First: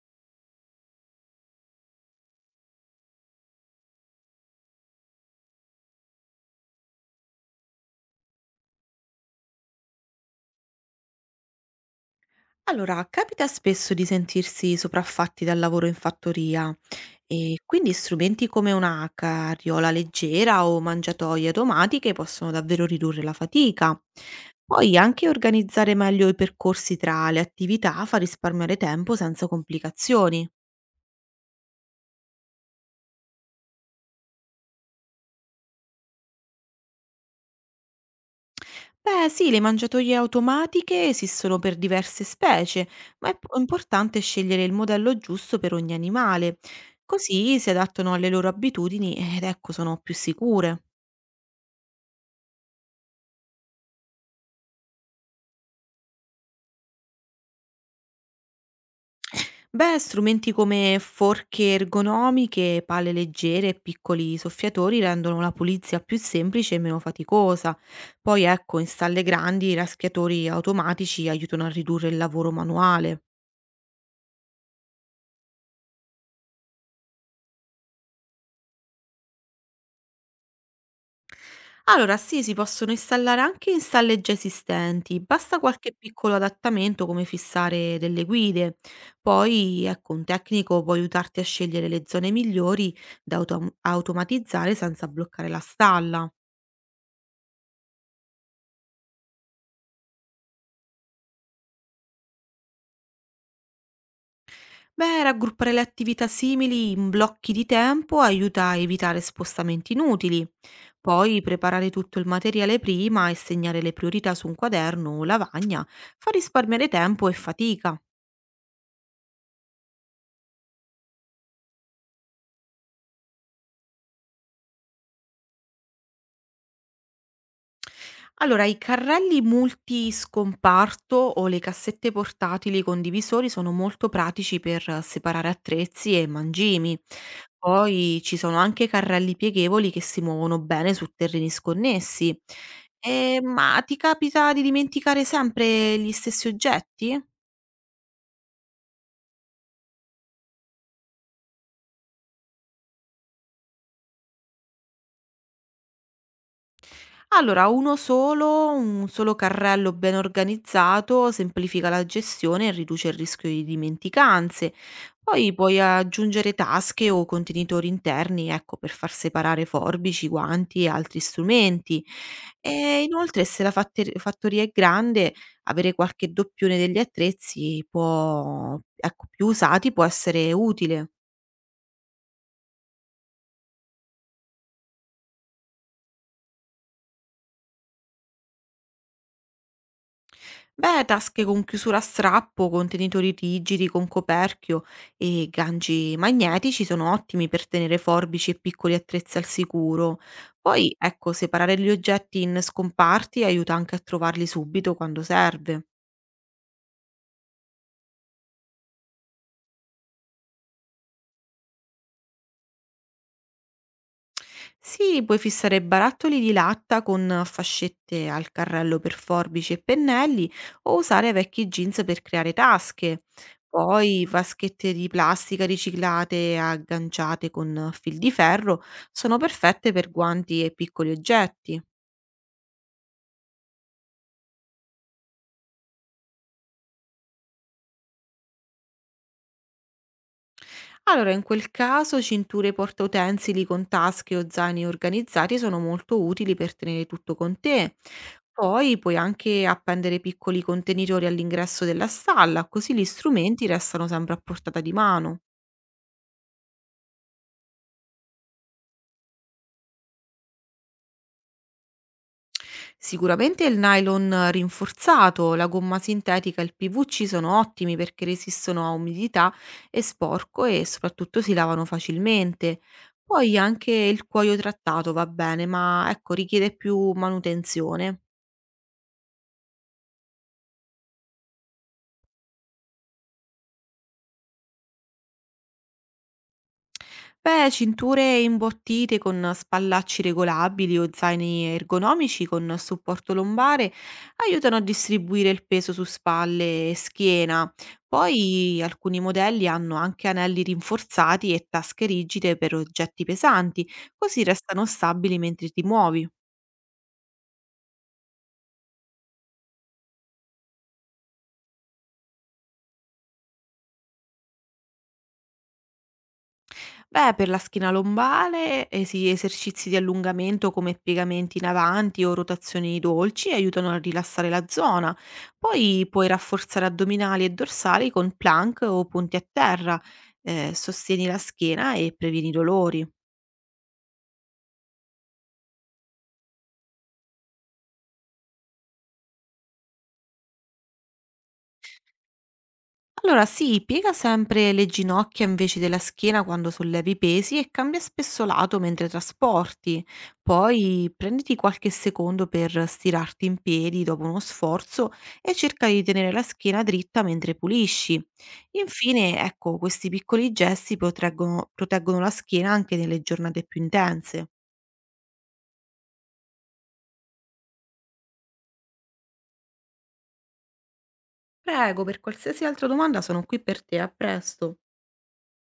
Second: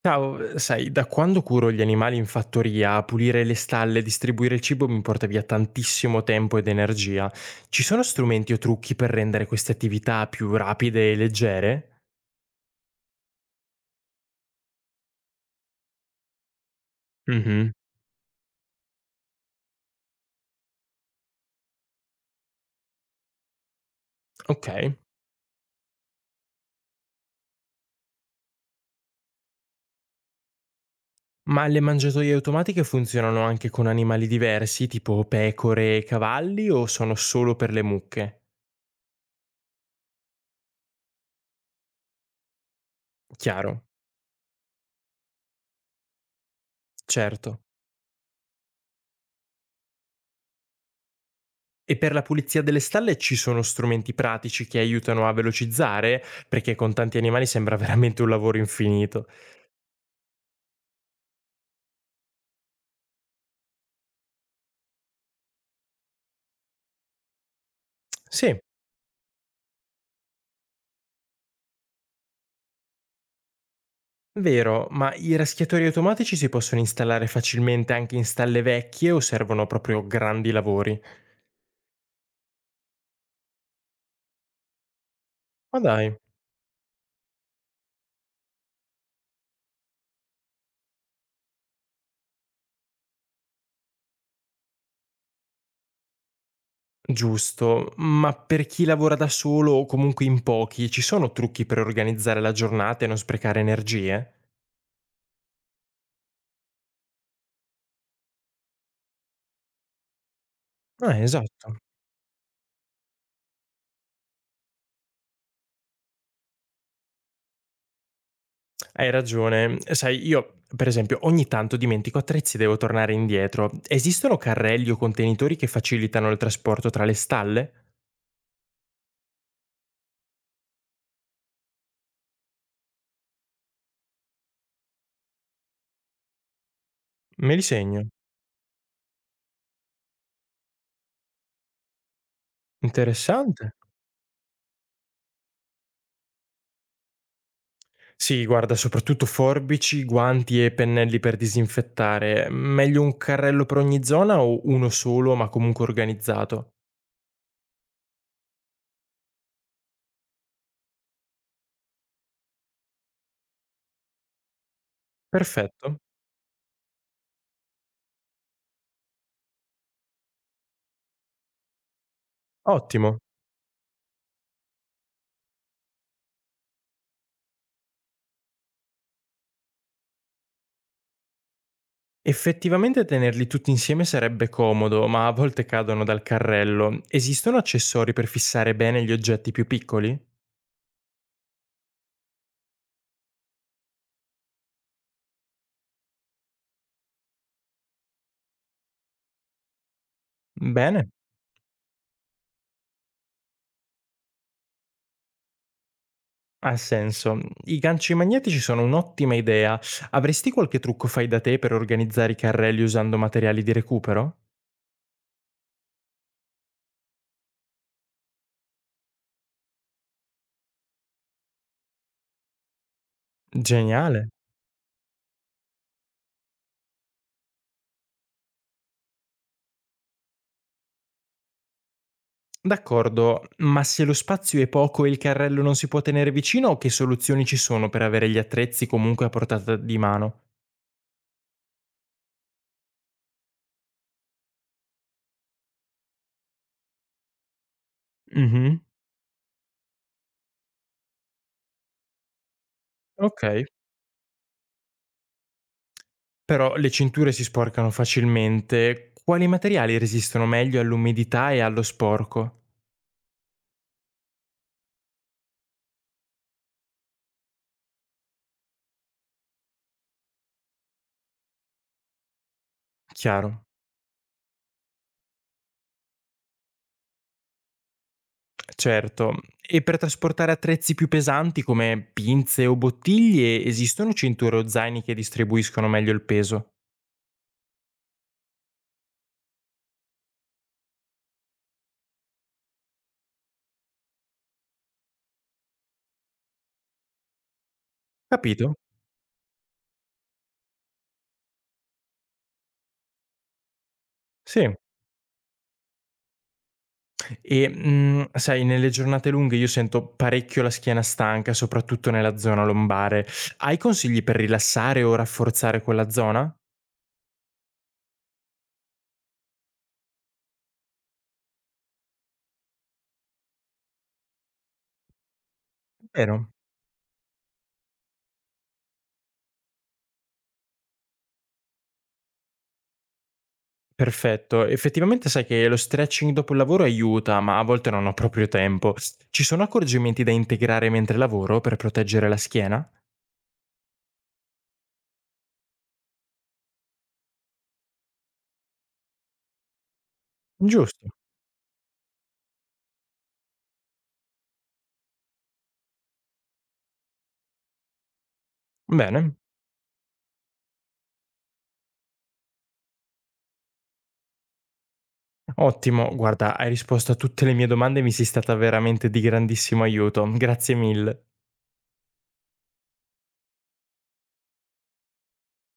Ciao, sai, da quando curo gli animali in fattoria, pulire le stalle, distribuire il cibo mi porta via tantissimo tempo ed energia. Ci sono strumenti o trucchi per rendere queste attività più rapide e leggere? Allora, capita spesso di sentirsi sopraffatti dal lavoro in fattoria e Mhm, quindi strumenti come una carriola leggera o mangiatoie automatiche possono davvero ridurre la fatica. ok. Poi anche organizzare meglio i percorsi tra le attività fa risparmiare tempo senza complicazioni. Ma le mangiatoie automatiche funzionano anche con animali diversi, tipo pecore e cavalli, o sono solo per le mucche? Beh, sì, le mangiatoie automatiche esistono per diverse specie, ma è Chiaro, importante scegliere il modello giusto per ogni animale. Così certo. si adattano alle loro abitudini ed ecco sono più sicure. E per la pulizia delle stalle ci sono strumenti pratici che aiutano a velocizzare, perché con tanti animali sembra veramente un lavoro infinito. Beh, strumenti come forche ergonomiche, pale leggere e piccoli soffiatori rendono la pulizia più semplice e meno faticosa. Poi Sì, ecco, in stalle grandi i raschiatori automatici aiutano a ridurre il lavoro manuale. vero, ma i raschiatori automatici si possono installare facilmente anche in stalle vecchie o servono proprio grandi lavori? Allora, sì, si possono installare anche in stalle già esistenti, basta Ma qualche dai, piccolo adattamento come fissare delle guide. Poi, ecco, un tecnico può aiutarti a scegliere le zone migliori da automatizzare senza bloccare la stalla. giusto, ma per chi lavora da solo o comunque in pochi, ci sono trucchi per organizzare la giornata e non sprecare energie? Beh, raggruppare le attività simili in blocchi di tempo aiuta a evitare spostamenti inutili. Ah, Poi esatto. preparare tutto il materiale prima e segnare le priorità su un quaderno o lavagna fa risparmiare tempo e fatica. Hai ragione. Sai, io, per esempio, ogni tanto dimentico attrezzi e devo tornare indietro. Esistono carrelli o contenitori che facilitano il trasporto tra le stalle? Allora, i carrelli multiscomparto o le cassette portatili con divisori sono molto pratici per separare attrezzi e mangimi. Me li segno. Poi ci sono anche carrelli pieghevoli che si muovono bene su terreni sconnessi. Interessante. Ma ti capita di dimenticare sempre gli stessi oggetti? Sì, guarda, soprattutto forbici, guanti e pennelli per disinfettare. Meglio un carrello per ogni zona o uno solo, ma comunque organizzato? Allora, un solo carrello ben organizzato semplifica la gestione e riduce il rischio di dimenticanze. Poi puoi Perfetto, aggiungere tasche o contenitori interni, ecco, per far separare forbici, guanti e altri strumenti. E ottimo. inoltre, se la fattoria è grande, avere qualche doppione degli attrezzi può, ecco, più usati può essere utile. Effettivamente tenerli tutti insieme sarebbe comodo, ma a volte cadono dal carrello. Esistono accessori per fissare bene gli oggetti più piccoli? Beh, tasche con chiusura a strappo, contenitori rigidi con coperchio e ganci magnetici sono ottimi per tenere forbici e piccoli attrezzi al sicuro. Poi, Bene, ecco, separare gli oggetti in scomparti aiuta anche a trovarli subito quando serve. ha senso. I ganci magnetici sono un'ottima idea. Avresti qualche trucco fai da te per organizzare i carrelli usando materiali di recupero? Sì, puoi fissare barattoli di latta con fascette al carrello per forbici e pennelli o usare vecchi jeans per creare tasche. Poi Geniale. vaschette di plastica riciclate e agganciate con fil di ferro sono perfette per guanti e piccoli oggetti. D'accordo, ma se lo spazio è poco e il carrello non si può tenere vicino, che soluzioni ci sono per avere gli attrezzi comunque a portata di mano? Allora, in quel caso cinture portautensili con tasche o zaini organizzati sono molto utili per tenere tutto con te. Mhm. Poi puoi anche appendere piccoli contenitori all'ingresso della stalla, così gli strumenti Ok. restano sempre a portata di mano. Però le cinture si sporcano facilmente. Quali materiali resistono meglio all'umidità e allo sporco? Sicuramente il nylon rinforzato, la gomma sintetica e il PVC sono ottimi perché resistono a umidità e sporco e soprattutto si lavano facilmente. Poi Chiaro. anche il cuoio trattato va bene, ma ecco, richiede più manutenzione. Certo. E per trasportare attrezzi più pesanti come pinze o bottiglie esistono cinture o zaini che distribuiscono meglio il peso? Beh, cinture imbottite con spallacci regolabili o zaini ergonomici con supporto lombare aiutano a distribuire il peso su spalle e schiena. Capito? Poi alcuni modelli hanno anche anelli rinforzati e tasche rigide per oggetti pesanti, così Sì. restano stabili mentre ti muovi. E, sai nelle giornate lunghe io sento parecchio la schiena stanca, soprattutto nella zona lombare. Hai consigli per rilassare o rafforzare quella zona? Beh, per la schina lombare, eh sì, esercizi di allungamento come piegamenti in avanti o rotazioni dolci aiutano a rilassare la zona. Poi puoi Vero? rafforzare addominali e dorsali con plank o punti a terra, sostieni la schiena e previeni i dolori. Perfetto. Effettivamente sai che lo stretching dopo il lavoro aiuta, ma a volte non ho proprio tempo. Ci sono accorgimenti da integrare mentre lavoro per proteggere la schiena? Allora sì, piega sempre le ginocchia invece della schiena quando sollevi i pesi e cambia spesso lato mentre trasporti. Giusto. Poi prenditi qualche secondo per stirarti in piedi dopo uno sforzo e cerca di tenere la schiena dritta mentre pulisci. Bene. Infine, ecco, questi piccoli gesti proteggono la schiena anche nelle giornate più intense. Ottimo. Guarda, hai risposto a tutte le mie domande e mi sei stata veramente di grandissimo aiuto. Grazie mille. Prego, per qualsiasi altra domanda sono qui per te, a presto.